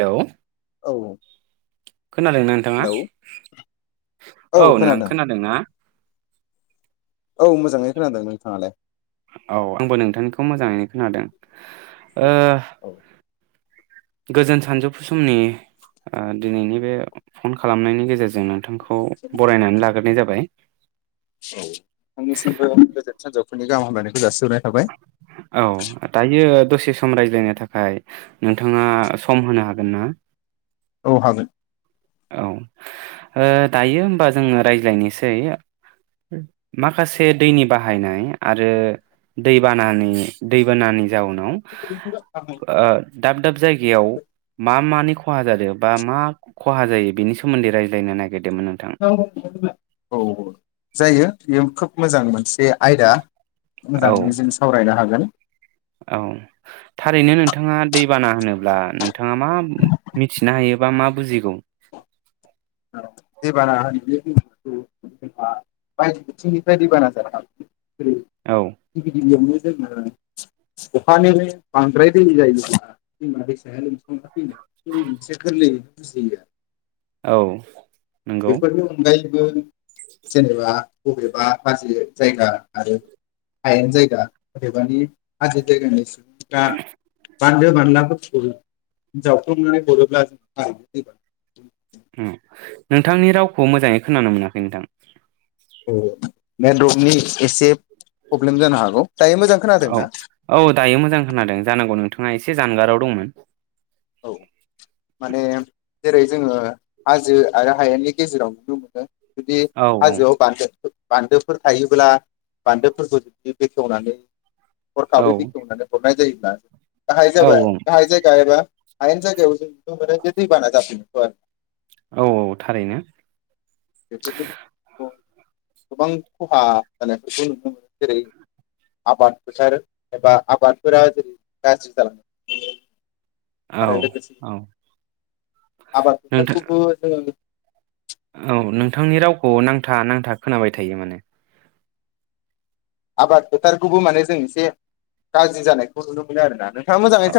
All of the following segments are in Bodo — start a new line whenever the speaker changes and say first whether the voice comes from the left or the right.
right: हेलौ
left: औ
right: खोनादोंना नोंथाङा?
left: हेलौ
right: औ नोंथां खोनादोंना?
left: औ मोजाङै खोनांदों। नोंथाङालाय?
right: औ आंबो नोंथांनिखौ मोजाङैनो खोनादों। ओ
left: औ
right: गोजोन सानजौफु समनि ओ दिनैनि बे फन खालामनायनि गेजेरजों नोंथांखौ खौ बरायनानै लाग्रोनाय जाबाय।
left: औ नोंथांनिसिमबो गोजोन सानजौफोरनि गाहाम हामलायनायखौ जासिबाय।
right: औ दायो दसे सम रायज्लायनो थाखाय थाखाय नोंथाङा सम होनो हागोन ना?
left: औ हागोन।
right: औ दायो होनबा जोङो रायज्लायनोसै माखासे दैनि बाहायनाय आरो दैबानानि दैबानानि जाउनाव ओ दाब दाब जायगायाव मा मानि [unintelligible] खहा जादों बा मा खहा जायो बेनि सोमोन्दै रायज्लायनो नागिरदों।
left: औ औ जायो बेयो खोब मोजां मोनसे आयदा।
right: औ
left: मोजाङै जों सावरायनो हागोन।
right: औ थारैनो नोंथाङा दैबाना होनोब्ला नोंथाङा मा मिथिनो हायोबा मा बुजिगौ?
left: दैबाना [unintelligible] बायदि बिथिंनिफ्राय दैबाना जानो हागौ।
right: औ
left: [unintelligible] गिबि गिबियावनो जोङो अखानिबो बांद्राय दै जायोब्ला दैमा दैसाया लोमसां फैनाय जों मोनसे गोरलैयैनो बुजियो आरो
right: औ नंगौ।
left: अनगायैबो जेनेबा बबेबा हाजो जायगा आरो हायेन जायगा अबेबानि हाजो जायगानि सुबुं दा बान्दो बानलाखौ हि जावफ्लंनानै हरोब्ला जों माने [unintelligible]
right: नोंथांनि रावखौ मोजाङै खोनानो मोनाखै नोंथां।
left: औ नेटवर्कनि एसे प्रब्लेम जानो हागौ। दायो मोजां खोनादों
right: औ
left: ना
right: औ दायो मोजां खोनादों जानांगौ नों नोंथाङा एसे जानगाराव दंमोन।
left: औ माने जेरै जोङो हाजो आरो हायेननि गेजेराव नुनो मोनो। जुदि
right: औ
left: हाजोआव [unintelligible] बान्दोफोर थायोब्ला बान्दोफोरखौ जुदि बेखेवनानै
right: औ
left: हरखाबै बेखेवनानै हरनानाय जायो। [unintelligible] गाहाय
right: औ
left: जाबाय गाहाय‌ जायगा एबा हायेन जायगायाव जों उनदुनायजों दैबाना जाजोबाय
right: औ औ थारैनो।
left: बेफोरनि गेजेरजों गोबां खहा जानायफोरखौ नुनो मोनो जेरै आबाद फोथार एबा आबादफोरा जेरै गाज्रि जालाङो।
right: औ
left: आरो लोगोसे
right: औ
left: आबाद
right: नोंथां
left: फोथारखौबो जो
right: औ नोंथांनि रावखौ नांथा नांथा खोनाबाय थायो माने ।
left: आबाद फोथारखौबो माने जों एसे गाज्रि जानायखौ नुनो मोनो आरोना ।
right: अ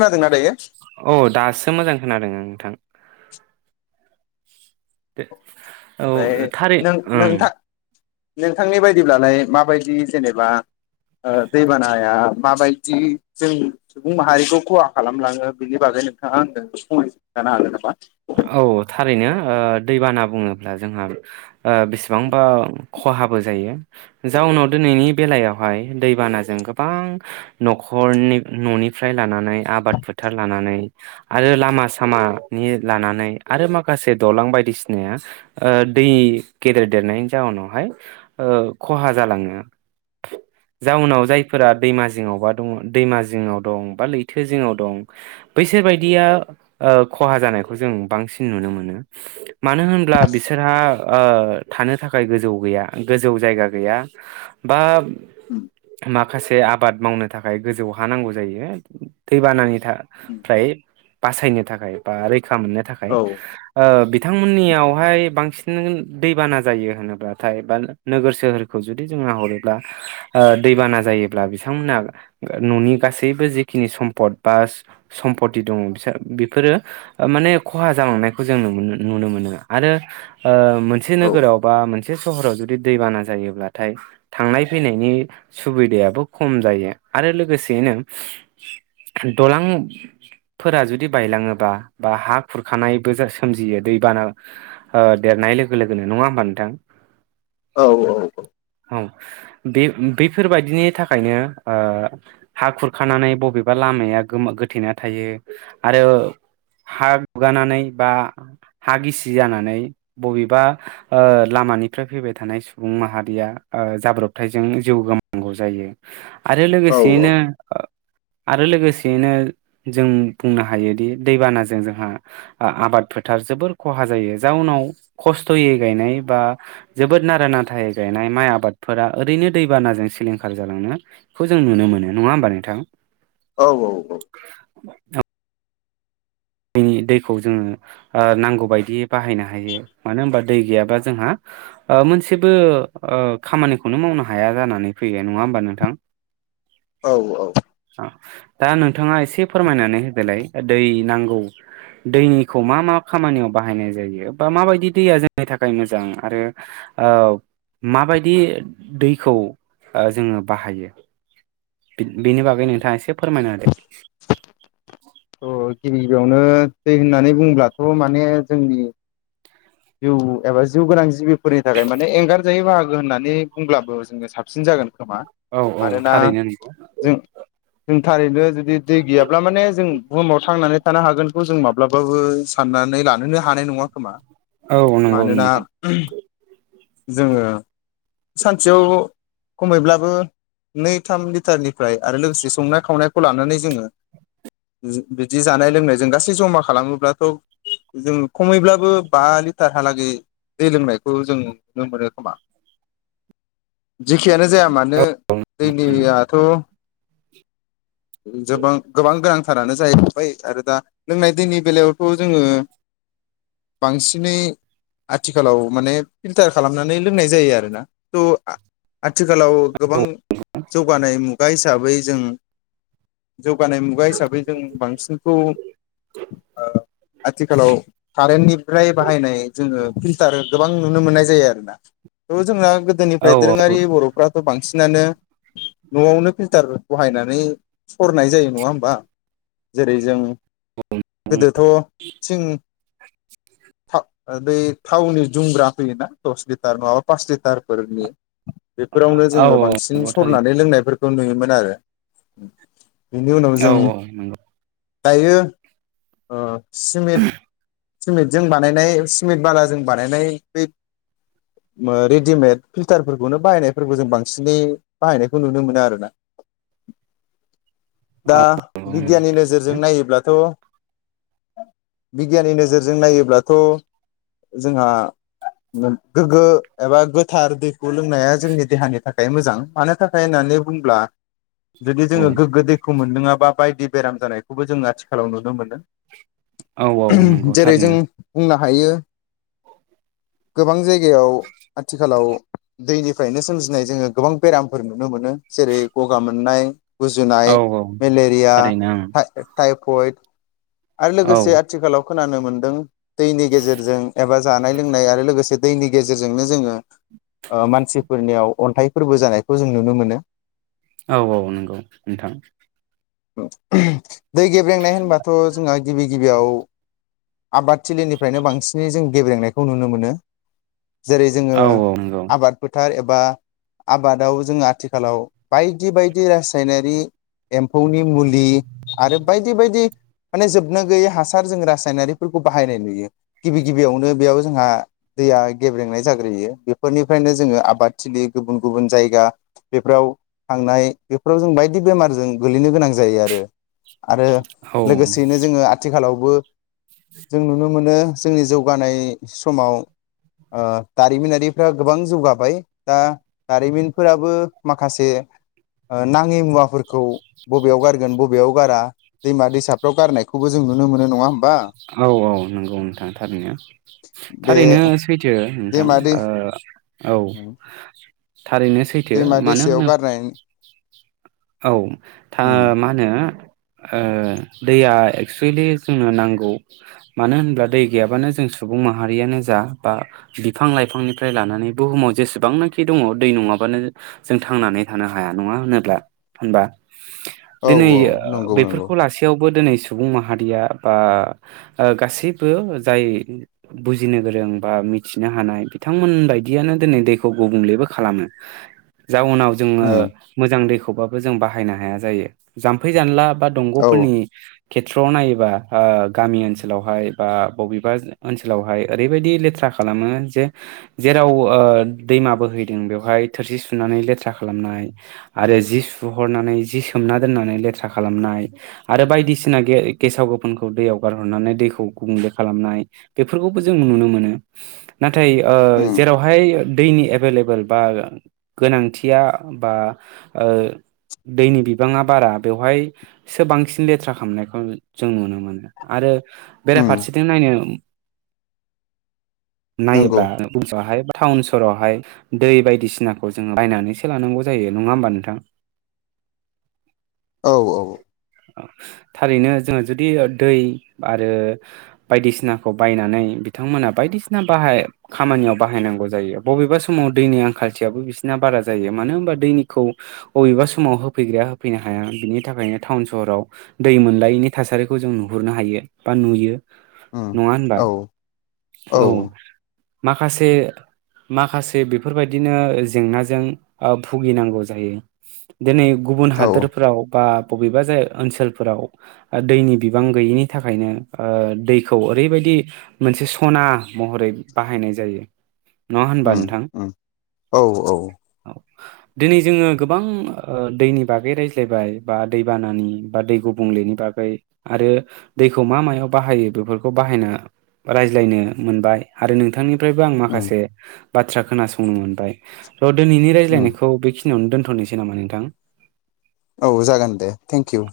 right: औ दासो मोजां खोनादों नोंथां । दो
left: ओमफ्राय
right: औ थारै
left: नों
right: ओं
left: नोंथां नोंथांनि बायदिब्लालाय माबायदि जेनेबा ओ दैबानाया माबायदि जों सुबुं माहारिखौ खहा खालामलाङो बेनि बागै नोंथाङा आंनो फहाय थानो हागोन नामा?
right: औ थारैनो ओ दैबाना बुङोब्ला जोंहा आ बिसिबांबा खहाबो जायो । जाउनाव दिनैनि बेलायावहाय दैबानाजों गोबां न'खरनि न'निफ्राय लानानै आबाद फोथार लानानै आरो लामा सामानि लानानै आरो माखासे दालां बायदिसिनाया ओ दै गेदेर देरनायनि जाउनावहाय ओ खहा जालाङो । जाउनाव जायफोरा दैमा जिङावबा दङ दैमा जिङाव दं बा लैथो जिङाव दं बैसोर बदिया ओ खहा जानाय खौ जों बांसिन नुनो मोनो । मानो होनब्ला बिसोरहा ओ थानो थाखाय गोजौ गैया गोजौ जायगा गैया बा माखासे आ बाद मावनो थाखाय गोजौ हा नांगौ जायो । दैबानानि था प्राय बासायनो थाखाय बा रै खा मोननो थाखाय
left: औ
right: ओ बि थांमोननियावहाय बांसिन दैबाना जायो । होनोब्लाथाय बा नोगोर सोहोरखौ जुदि जों नाहरोब्ला ओ दैबाना जायोब्ला बिथांमोना न'नि गासैबो जिखिनि सम्पद बा सम्पत दङ बि बेफोरो माने खहा जालांनायखौ जों नुनो मोनो । आरो ओ मोनसे
left: औ
right: नोगोरावबा मोन से सहराव जुदि दैबाना जायोब्लाथाय थांनाय फैनायनि सुबिदायाबो खम जायो । आरो लोगोसेैनो दलांफोरा जुदि बायलाङोबा बा हा खुरखानायबो जा सोमजियो दैबाना ओ देरनाय लोगो लोगोनो नङा होमबा नोंथां?
left: औ औ औ
right: औ
left: ।
right: बे बैफोरबायाददिनि थाखायनो ओ हा खुरखानानै बबेबा लामाया गोमा गोथेना थायो आरो हा गुगानानै बा हा गिसि जानानै बबेबा ओ लामानिफ्राय फैबाय थानाय सुबुं माहारिया ओ जाब्रबथायजों जिउ गोमानांगौ जायो । आरो
left: औ
right: लोगोसेयैनो ओ आरो लोगोसेयैनो जों बुंनो हायोदि दैबानाजों जोंहा आ आबाद फोथार जोबोर खहा जायो जाउनाव खस्थ'यै गायनाय बा जोबोद नारा नाथायै गायनाय माइ आबादफोरा ओरैनो दैबानाजों सिलिंखार जालांनो बेखौ जों नुनो मोनो नङा होमबा नोंथां?
left: औ औ औ ।
right: दिनै दैखौ जोङो ओ नांगौ बायदियै बाहायनो हायो मानो होनबा दै गैयाबा जोंहा ओ मोनसेबो ओ खामानिखौनो मावनो हाया जानानै फैयो नङा होमबा नोंथां?
left: औ औ ।
right: दा नोंथाङा एसे फोरमायनानै होदोलाय दै नांगौ दैनिखौ मा मा खामानियाव बाहायनाय जायो बा माबायदि दैया जोंनि थाखाय मोजां आरो ओ माबायदि दैखौ जोङो बाहायो? बि बेनि बागै नोंथाङा एसे फोरमायना होदो?
left: थ' गिबि गिबियावनो दै होननानै बुंब्लाथ' माने जोंनि जिउ एबा जिउ गोनां जिबिफोरनि थाखाय माने एंगारजायो बाहागो होननानै बुंब्लाबो जोङो साबसिन जागोन । खोमा
right: औ औ
left: मानोना
right: थारैनो नंगौ
left: जों जों थारैनो जुदि दै गैयाब्ला माने जों बुहुमाव थांनानै थानो हागोन खौ जों माब्लाबाबो साननानै लानोनो हानाय नङा खोमा ।
right: औ नंगौ
left: मानोना
right: नोंथां
left: [unintelligible] जोङो सानसेयाव खमैब्लाबो नै थाम लिटारनिफ्राय आरो लोगोसे संनाय खावनायखौ लानानै जोङो बिदि जानाय लोंनाय जों गासै जमा खालामोब्लाथ' जों खमैब्लाबो बा लिटारहालागै दै लोंनायखौ जों नुनो मोनो खोमा जेखियानो जाया मानो
right: थारैनो
left: दैनियाथ' [unintelligible] गोबां गोनांथारानो जाहैबाय आरो दा लोंनाय दैनि बेलायावथ' जोङो बांसिनै आथिखालाव माने फिल्टार खालामनानै लोंनाय जायो आरोना थ' आथिखालाव गोबां जौगानाय मुगा हिसाबै जों जौगानाय मुगा हिसाबै जों बांसिनखौ ओ आथिखालाव कारेन्टनिफ्राय बाहायनाय जोङो फिल्टार गोबां नुनो मोननाय जायो आरोना [unintelligible] जोंना
right: औ
left: गोदोनिफ्राय
right: औ
left: दोरोङारि बर'फ्राथ' बांसिन [unintelligible] न'आवनो फिल्टार बहायनानै सरनाय जायो नङा होमबा जेरै जों गोदोथ' [unintelligible] [unintelligible] थावनि जुमग्रा फैयोना दस लिटार नङाबा पास लिटारफोरनि बेफोरावनो जोङो बांसिन
right: नंगौ थारैनो
left: सरनानै लोंनायफोर [unintelligible] दन्दुयोमोन आरो उम
right: औ औ नंगौ
left: दायो सिट सिमेन्टजों बानायनाय सिमेन्ट बालाजों बानायनाय मोदि जिमेथ फिलथारफोरखौनो बाहायनाय फोरखौ जों बांसिनोय बाहायनायखौ नुनो मोना आरो ना दा
right: औ
left: बिगियानिनि नोजोरजों नायोब्लाथ' बिगियाननि नोजोरजों नायोब्लाथ' जोंहा गोग्गो एबा गोथार दैखौ लोंनाया जोंनि देहानि थाखाय मोजां मानो थाखाय होननानै बुंब्ला जुदि जोङो गोग्गो दैखौ मोनदलोंआबा बायदि बेराम जानायखौबो जों आथिखालाव नुनो मोनो
right: औ औ
left: उ
right: नंगौ
left: जेरै जों
right: थारैनो
left: बुंना हायो गोबां जायगायाव आथिखालाव दैनिफ्रायनो सोमजिनाय जोङो गोबां बेरामफोर नुनो मोनो जेरै गगा मोन मोन्नाय
right: औ
left: गुजुनाय
right: औ
left: मेलेरिया
right: थारैनो
left: हा टाइपयड आरो लोगोसे
right: ओं
left: आथिखालाव खोनानो मोन्दों दैनि गेजेरजों एबा जानाय लोंनाय आरो लोगोसे दैनि गेजेरजोंनो जोङो मानसिफोरनियाव अन्थाइ फोरबो जानायखौ जों नुनो मोनो
right: औ औ नंगौ नोंथां
left: [unintelligible] दै गेब्रेंनाय होनबाथ' जोंहा गिबि गिबियाव आबादथिलिनिफ्रायनो बांसिनै जों गेब्रेंनायखौ नुनो मोनो जेरै जोङो
right: औ औ नंगौ
left: आबाद फोथार एबा बा आबादाव जोङो आथिखालाव बायक बायदि बायदि रासायनारि एम्फौनि मुलि आरो बायदि बायदि माने जोबनो गैयै हासार जों रासायनारिफोरखौ बाहायनाय नुयो गिबि गिबियावनो बेयाव जोंहा दैया गेब्रेंनाय जाग्रोयो बेफोरनिफ्रायनो जोङो आबादथिलि गुबुन गुबुन जायगा बेफोराव थांनाय बेफोराव जों बायदि बेमारजों गोलैनो गोनां जायो आरो आरो
right: औ
left: लोगोसेयैनो जोङो आथिखालाव बो जों नुनो मोनो जोंनि जौगानाय समाव ओ दारिमिनारिफ्रा गोबां जौगाबाय दा दारिमिनफोराबो माखासे ओ नाङि मुवाफोर खौ बबेयाव गारगोन बबेयाव गारा दैमा दैसाफ्राव गारनायखौबो जों नुनो मोनो नङा होम
right: औ औ नंगौ नोंथां थारैनो
left: बे
right: थारैनो सैथो नोंथां
left: दैमा दै
right: ओ औ थारैनो सैथो
left: दैमा
right: मानो
left: दैसायाव
right: होनो
left: गारनाय
right: औ था
left: उम
right: ओ मा होनो ओ दैया एक्सुवेलि जोंनो नांगौ मानो होन्ला दै गैयाबानो जों सुबुं माहारियानो जा बा बिफां लाइफांनिफ्राय लानानै बुहुमाव जेसेबांनाखि दङ दै नङाबानो जों थांनानै थानो हाया नङा होनोब्ला होनबा
left: औ
right: दिनै
left: औ नंगौ नंगौ
right: बेफोरखौ लासेैयावबो दिनै सुबुं माहारिया बा ओ गासैबो जाय बुजिनो गोरों बा मिथिनो हानाय बिथांमोन बादियानो दिनै दैखौ गुबुंलेबो खालामो जाउनाव जोङो
left: उम
right: मोजां दैखौ जों बाहायनो हाया जायो जाम्फै जानला बा
left: औ
right: दंग'फोरनि खेथ्रआव नायोबा ओ गामि ओनसोलावहाय बा बबेबा ओनसोलावहाय ओरैबायदि लेथ्रा खालामो जे जेराव ओ दैमा बोहैदों बेवहाय थोरसि सुनानै लेथ्रा खालामनाय आरो जि सु बुहरनानै जि सोमना दोननानै लेथ्रा खालामनाय आरो बायदिसिना गेस गेसाव गोफोनखौ दैयाव गारहरनानै दैखौ गुबुंले खालामनाय बेफोरखौबो जों नुनो मोनो नाथाय ओ
left: उम
right: जेरावहाय दैनि एभेलेबोेल बा गोनांथिया बा ओ दैनि बिबाङा बारा बेवहायसो बांसिन लेथ्रा खालामनायखौ जों नुनो मोनो आरो
left: उम
right: बेराफारसेथिं नायनो
left: नंगौ
right: नायोब्ला उन समावहाय टाउन सहरावहाय दै बायदिसिनाखौ जों बायनानैसो लानांगौ जायो नङा होमबा नोंथां
left: औ औ
right: थारैनो जोङो जुदि दै आरो बायदिसिनाखौ बायनानै बिथांमोना बायदिसिना बाहाय खामानियाव बाहायनांगौ जायो बबेबा समाव दैनि आंखालथियाबो बिसिना बारा जायो मानो होनबा दैनिखौ बबेबा सम समाव होफैग्राया होफैनो हाया बिनि थाखायनो टाउन सहराव दै मोनलायैनि थासारिखौ जों नुहुरनो हायो बा नुयो
left: औ
right: नङा होनबा
left: औ
right: माखासे माखासे बेफोरबायदिनो जेंनाजों ओ भुगिनांगौ जायो दिनै गुबुन
left: औ
right: हादोरफ्राव बा बबेबा जाय ओनसोलफोराव दैनि बिबां गैयिनि थाखायनो दैखौ ओरैबायदि मोनसे सना महरै बाहायनाय जायो नङा होनबा
left: उम
right: नोंथां
left: उम औ औ
right: औ दिनै जोङो गोबां दैनि बागै रायज्लायबाय बा दैबानानि बा दै गुबुंलेनि बागै आरो दैखौ मा मायाव बाहायो बेफोरखौ बाहायना रायज्लायनो मोनबाय आरो नोंथांनि फ्रायबो आं
left: उम
right: माखासे बाथ्रा खोनासंनो मोनबाय। र' दिनैनि
left: उम
right: रायज्लायनायखौ बेखि बेखिनियावनो दोनथ' नोसै नामा‌ नोंथां? नोंथां
left: औ जागोन दे थेंक इउ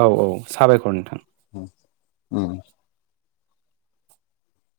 right: औ औ साबायखर नोंथां।
left: अ